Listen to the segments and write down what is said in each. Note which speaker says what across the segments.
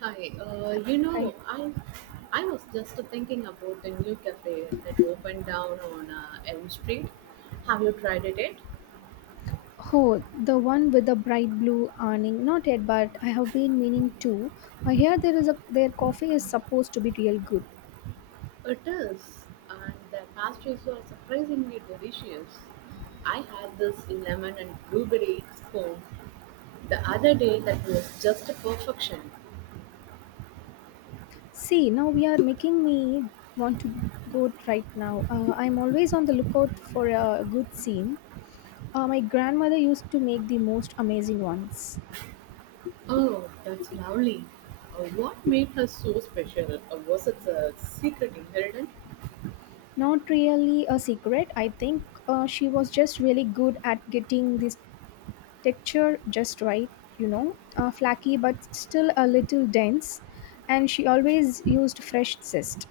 Speaker 1: Hi,
Speaker 2: Hi.
Speaker 1: I was just thinking about the new cafe that opened down on Elm Street. Have you tried it yet?
Speaker 2: Oh, the one with the bright blue awning. Not yet, but I have been meaning to. I hear there is a their coffee is supposed to be real good.
Speaker 1: It is, and the pastries were surprisingly delicious. I had this lemon and blueberry scone the other day that was just perfection.
Speaker 2: See, now we are making me want to go right now. I'm always on the lookout for a good scene. My grandmother used to make the most amazing ones.
Speaker 1: Oh, that's lovely. What made her so special? Or was it a secret ingredient?
Speaker 2: Not really a secret. I think she was just really good at getting these texture just right, you know, flaky but still a little dense. And she always used fresh zest.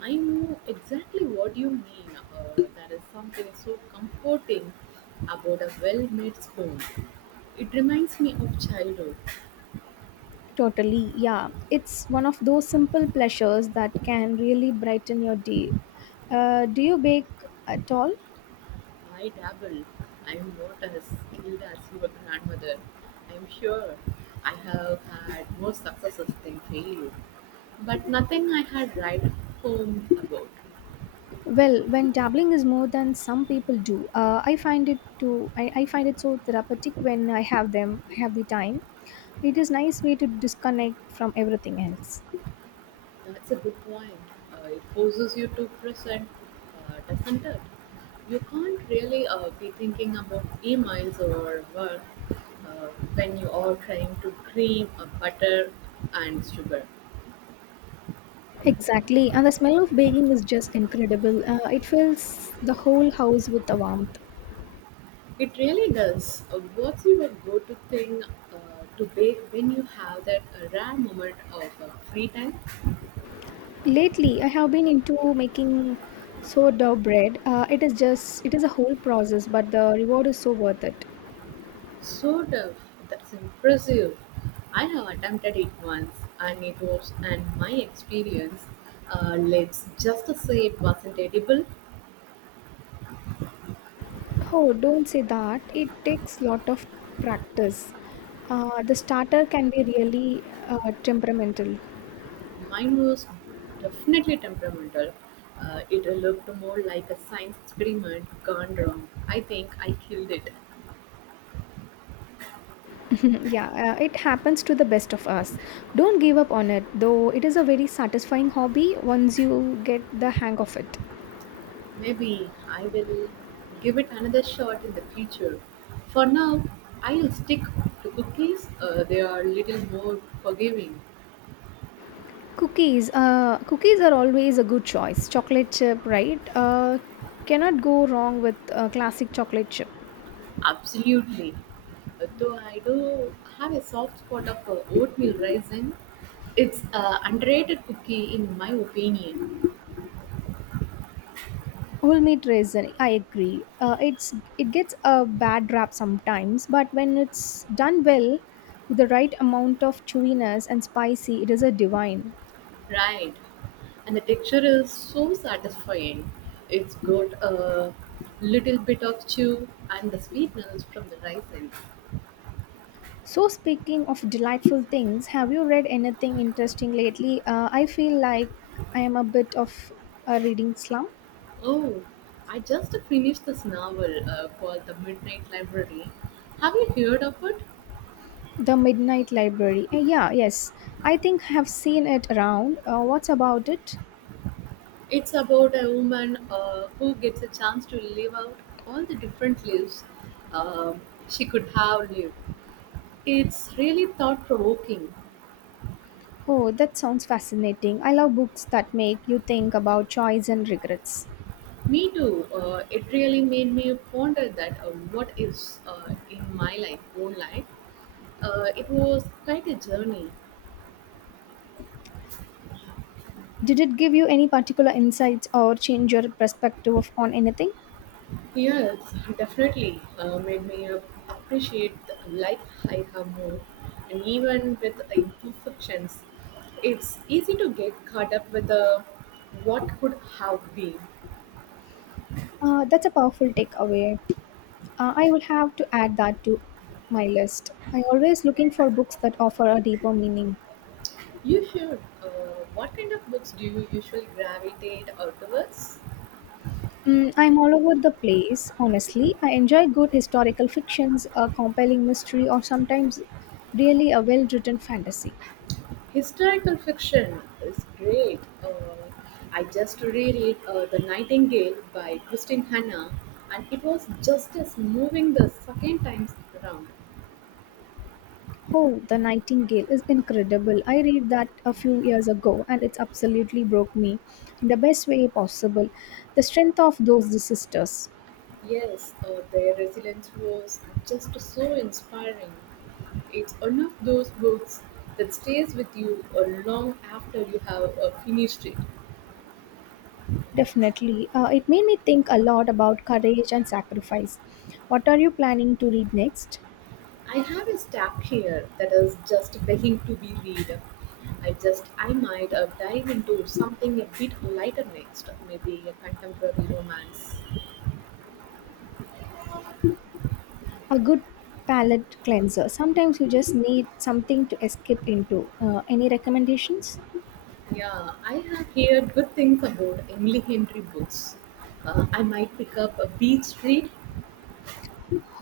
Speaker 1: I know exactly what you mean. There is something so comforting about a well made spoon. It reminds me of childhood.
Speaker 2: Totally, yeah. It's one of those simple pleasures that can really brighten your day. Do you bake at all?
Speaker 1: I dabble. I am not as skilled as your grandmother. I am sure I have had more successes than failure, but nothing I had right home about.
Speaker 2: Well, when dabbling is more than some people do, I find it too. I find it so therapeutic when I have them. I have the time. It is nice way to disconnect from everything else.
Speaker 1: That's a good point. It forces you to present, doesn't it? You can't really be thinking about emails or work uh, when you are trying to cream butter and sugar.
Speaker 2: Exactly, and the smell of baking is just incredible. It fills the whole house with a warmth.
Speaker 1: It really does. What's your go-to thing to bake when you have that rare moment of free time?
Speaker 2: Lately, I have been into making sourdough bread. It is just it is a whole process, but the reward is so worth it.
Speaker 1: Sort of. That's impressive. I have attempted it once and it was, and my experience, let's just say it wasn't edible.
Speaker 2: Oh, don't say that. It takes lot of practice. The starter can be really temperamental.
Speaker 1: Mine was definitely temperamental. It looked more like a science experiment gone wrong. I think I killed it.
Speaker 2: yeah, it happens to the best of us. Don't give up on it, though. It is a very satisfying hobby once you get the hang of it.
Speaker 1: Maybe I will give it another shot in the future. For now, I'll stick to cookies. They are a little more forgiving.
Speaker 2: Cookies, cookies are always a good choice. Chocolate chip, right? Cannot go wrong with classic chocolate chip.
Speaker 1: Absolutely. So I do have a soft spot of oatmeal raisin, it's a underrated cookie in my opinion.
Speaker 2: Whole meat raisin, I agree. It's it gets a bad rap sometimes, but when it's done well, with the right amount of chewiness and spicy, it is a divine.
Speaker 1: Right. And the texture is so satisfying. It's got a little bit of chew and the sweetness from the raisin.
Speaker 2: So speaking of delightful things, have you read anything interesting lately? I feel like I am a bit of a reading slump.
Speaker 1: Oh, I just finished this novel called The Midnight Library. Have you heard of it?
Speaker 2: The Midnight Library. Yeah, yes. I think I have seen it around. What's about it?
Speaker 1: It's about a woman who gets a chance to live out all the different lives um she could have lived. It's really thought provoking.
Speaker 2: Oh, that sounds fascinating. I love books that make you think about choice and regrets.
Speaker 1: Me too. It really made me ponder that what is in my life, own life. It was quite a journey.
Speaker 2: Did it give you any particular insights or change your on anything?
Speaker 1: Yes, definitely made me appreciate the life I have more, and even with the imperfections, it's easy to get caught up with the what could have been.
Speaker 2: That's a powerful takeaway. I will have to add that to my list. I always looking for books that offer a deeper meaning.
Speaker 1: You should. What kind of books do you usually gravitate or towards?
Speaker 2: Mm, I'm all over the place, honestly. I enjoy good historical fictions, a compelling mystery, or sometimes really a well written fantasy.
Speaker 1: Historical fiction is great. I just reread The Nightingale by Christine Hanna, and it was just as moving the second time around.
Speaker 2: Oh, The Nightingale is incredible. I read that a few years ago and it absolutely broke me in the best way possible. The strength of those the sisters.
Speaker 1: Yes, their resilience was just so inspiring. It's one of those books that stays with you long after you have finished it.
Speaker 2: Definitely. It made me think a lot about courage and sacrifice. What are you planning to read next?
Speaker 1: I have a stack here that is just begging to be read. I just I might dive into something a bit lighter next, maybe a contemporary romance.
Speaker 2: A good palate cleanser. Sometimes you just need something to escape into. Any recommendations?
Speaker 1: Yeah, I have heard good things about Emily Henry books. I might pick up a Beach Street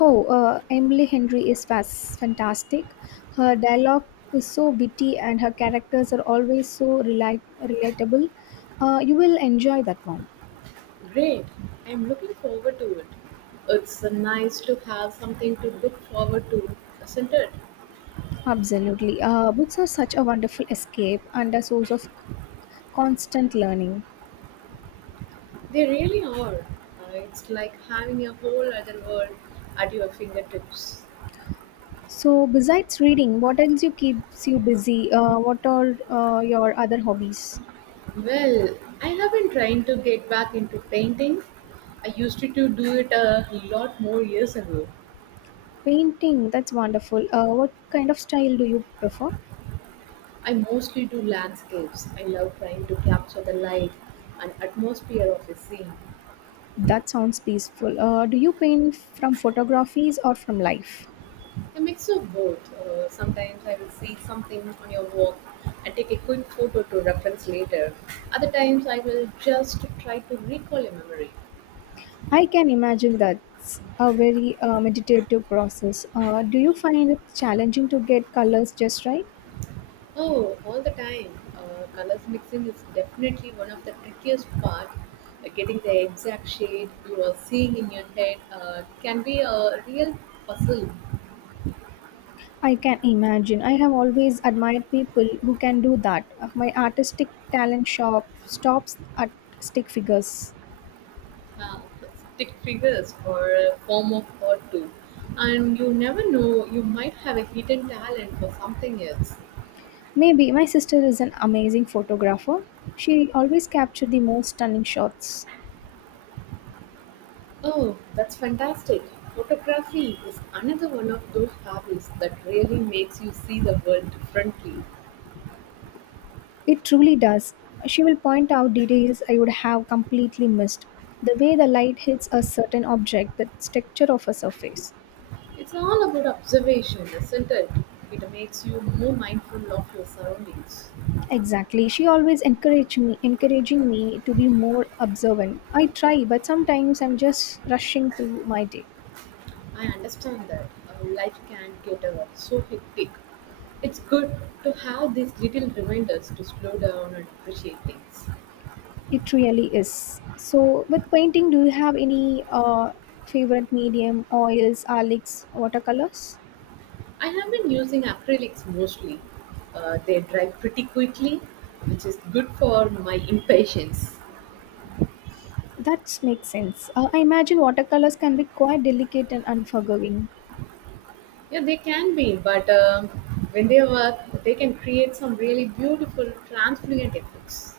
Speaker 2: Oh, Emily Henry is fantastic. Her dialogue is so witty and her characters are always so relatable. You will enjoy that one.
Speaker 1: Great. I'm looking forward to it. It's nice to have something to look forward to, isn't it?
Speaker 2: Absolutely. Books are such a wonderful escape and a source of constant learning.
Speaker 1: They really are. It's like having a whole other world at your fingertips.
Speaker 2: So, besides reading, what else you keeps you busy? What are your other hobbies?
Speaker 1: Well, I have been trying to get back into painting. I used to do it a lot more years ago.
Speaker 2: Painting, that's wonderful. What kind of style do you prefer?
Speaker 1: I mostly do landscapes. I love trying to capture the light and atmosphere of a scene.
Speaker 2: That sounds peaceful. Do you paint from photographies or from life?
Speaker 1: A mix of both. Sometimes I will see something on your walk and take a quick photo to reference later. Other times I will just try to recall a memory.
Speaker 2: I can imagine that's a very meditative process. Do you find it challenging to get colors just right?
Speaker 1: Oh, all the time. Colors mixing is definitely one of the trickiest part. Getting the exact shade you are seeing in your head can be a real puzzle.
Speaker 2: I can imagine. I have always admired people who can do that. My artistic talent shop stops at stick figures.
Speaker 1: Uh, Stick figures or a form of art too. And you never know, you might have a hidden talent for something else.
Speaker 2: Maybe my sister is an amazing photographer. She always captured the most stunning shots.
Speaker 1: Oh, that's fantastic. Photography is another one of those hobbies that really makes you see the world differently.
Speaker 2: It truly does. She will point out details I would have completely missed. The way the light hits a certain object, the texture of a surface.
Speaker 1: It's all about observation, isn't it? It makes you more mindful of your surroundings.
Speaker 2: Exactly. She always encouraged me encouraging me to be more observant. I try, but sometimes I'm just rushing through my day.
Speaker 1: I understand that life can get so hectic. It's good to have these little reminders to slow down and appreciate things.
Speaker 2: It really is. So with painting, do you have any favorite medium, oils, acrylics, watercolors?
Speaker 1: I have been using acrylics mostly. They dry pretty quickly, which is good for my impatience.
Speaker 2: That makes sense. I imagine watercolors can be quite delicate and unforgiving.
Speaker 1: Yeah, they can be, but when they work, they can create some really beautiful transfluent effects.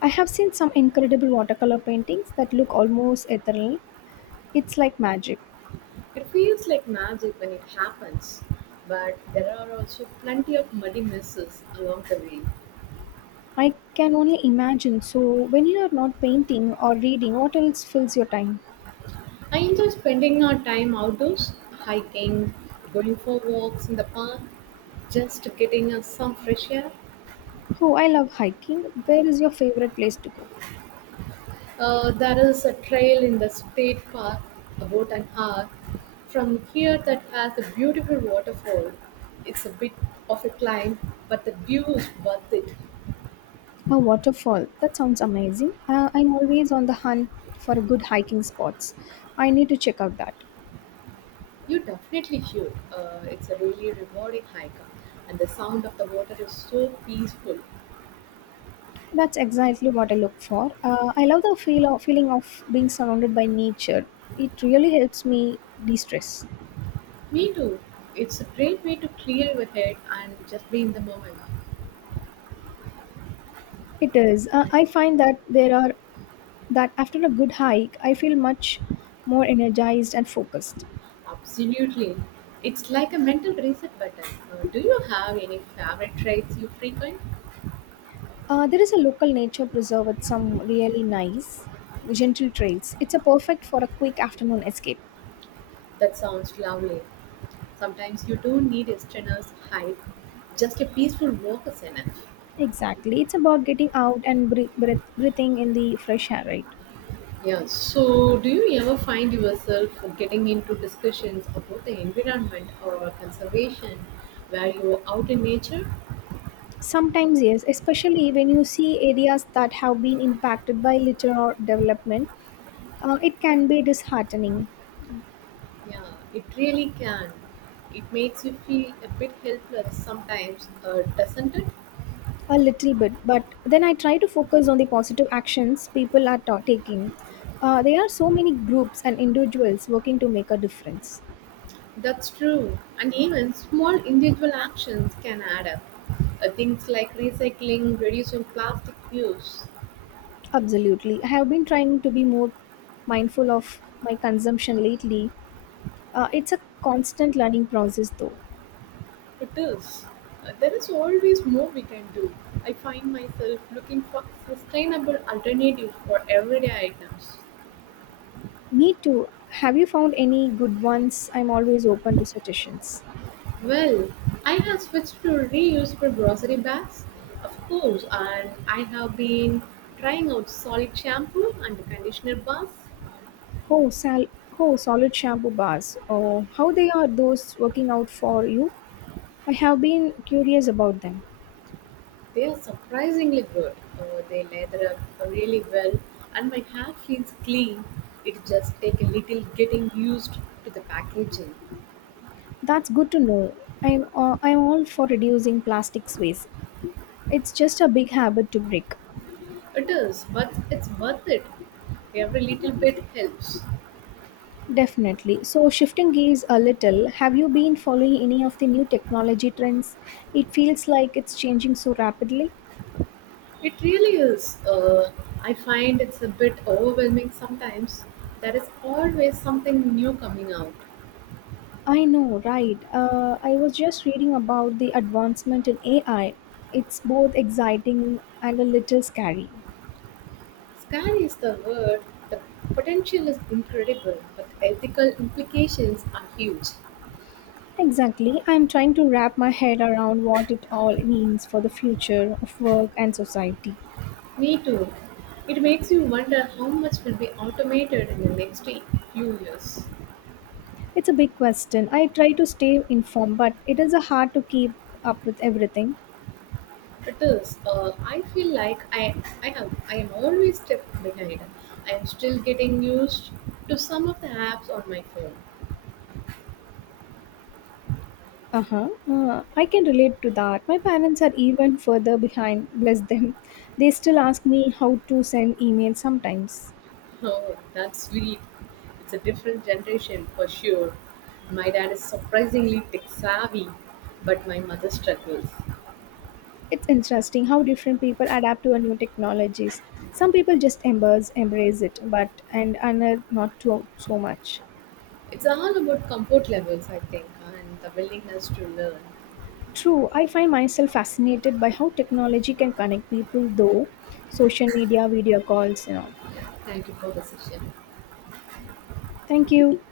Speaker 2: I have seen some incredible watercolor paintings that look almost ethereal. It's like magic.
Speaker 1: It feels like magic when it happens, but there are also plenty of muddy messes along the way.
Speaker 2: I can only imagine. So, when you are not painting or reading, what else fills your time?
Speaker 1: I enjoy spending our time outdoors, hiking, going for walks in the park, just getting us some fresh air.
Speaker 2: Oh, I love hiking. Where is your favorite place to go?
Speaker 1: There is a trail in the state park about an hour from here that has a beautiful waterfall. It's a bit of a climb, but the view is worth it.
Speaker 2: A waterfall. That sounds amazing. I'm always on the hunt for good hiking spots. I need to check out that.
Speaker 1: You definitely should. It's a really rewarding hike, and the sound of the water is so peaceful.
Speaker 2: That's exactly what I look for. I love the feeling of being surrounded by nature. It really helps me de stress.
Speaker 1: Me too. It's a great way to clear your head and just be in the moment.
Speaker 2: It is. I find that there are that after a good hike, I feel much more energized and focused.
Speaker 1: Absolutely. It's like a mental reset button. Do you have any favorite trails you frequent?
Speaker 2: There is a local nature preserve with some really nice, gentle trails. It's a perfect for a quick afternoon escape.
Speaker 1: That sounds lovely. Sometimes you don't need a strenuous hike, just a peaceful walk is enough.
Speaker 2: Exactly. It's about getting out and breathing in the fresh air, right?
Speaker 1: Yeah, so do you ever find yourself getting into discussions about the environment or conservation where you are out in nature?
Speaker 2: Sometimes, yes, especially when you see areas that have been impacted by litter or development, it can be disheartening.
Speaker 1: Yeah, it really can. It makes you feel a bit helpless sometimes, doesn't it?
Speaker 2: A little bit, but then I try to focus on the positive actions people are taking. There are so many groups and individuals working to make a difference.
Speaker 1: That's true, and even small individual actions can add up. Things like recycling, reducing plastic use,
Speaker 2: Absolutely. I have been trying to be more mindful of my consumption lately. It's a constant learning process, though.
Speaker 1: it is. There is always more we can do. I find myself looking for sustainable alternatives for everyday items.
Speaker 2: Me too. Have you found any good ones? I'm always open to suggestions.
Speaker 1: Well, I have switched to reusable grocery bags, of course, and I have been trying out solid shampoo and conditioner bars.
Speaker 2: Oh, oh solid shampoo bars. Oh, how they are those working out for you? I have been curious about them.
Speaker 1: They are surprisingly good. They lather up really well, and my hair feels clean. It just takes a little getting used to the packaging.
Speaker 2: That's good to know. I'm all for reducing plastics waste. It's just a big habit to break.
Speaker 1: It is, but it's worth it. Every little bit helps.
Speaker 2: Definitely. So shifting gears a little, have you been following any of the new technology trends? It feels like it's changing so rapidly.
Speaker 1: It really is. I find it's a bit overwhelming sometimes. There is always something new coming out.
Speaker 2: I know, right? I was just reading about the advancement in AI. It's both exciting and a little scary.
Speaker 1: Scary is the word. The potential is incredible, but ethical implications are huge.
Speaker 2: Exactly. I'm trying to wrap my head around what it all means for the future of work and society.
Speaker 1: Me too. It makes you wonder how much will be automated in the next few years.
Speaker 2: It's a big question. I try to stay informed, but it is a hard to keep up with everything.
Speaker 1: It is. I feel like I am always step behind. I am still getting used to some of the apps on my phone.
Speaker 2: Uh-huh. I can relate to that. My parents are even further behind, bless them. They still ask me how to send emails sometimes.
Speaker 1: Oh, that's sweet. It's a different generation for sure. My dad is surprisingly tech savvy, but my mother struggles.
Speaker 2: It's interesting how different people adapt to a new technologies. Some people just embrace it, but and another not to, so much.
Speaker 1: It's all about comfort levels, I think, and the willingness to learn.
Speaker 2: True, I find myself fascinated by how technology can connect people though social media, video calls, you know.
Speaker 1: Yeah, thank you for the session.
Speaker 2: Thank you.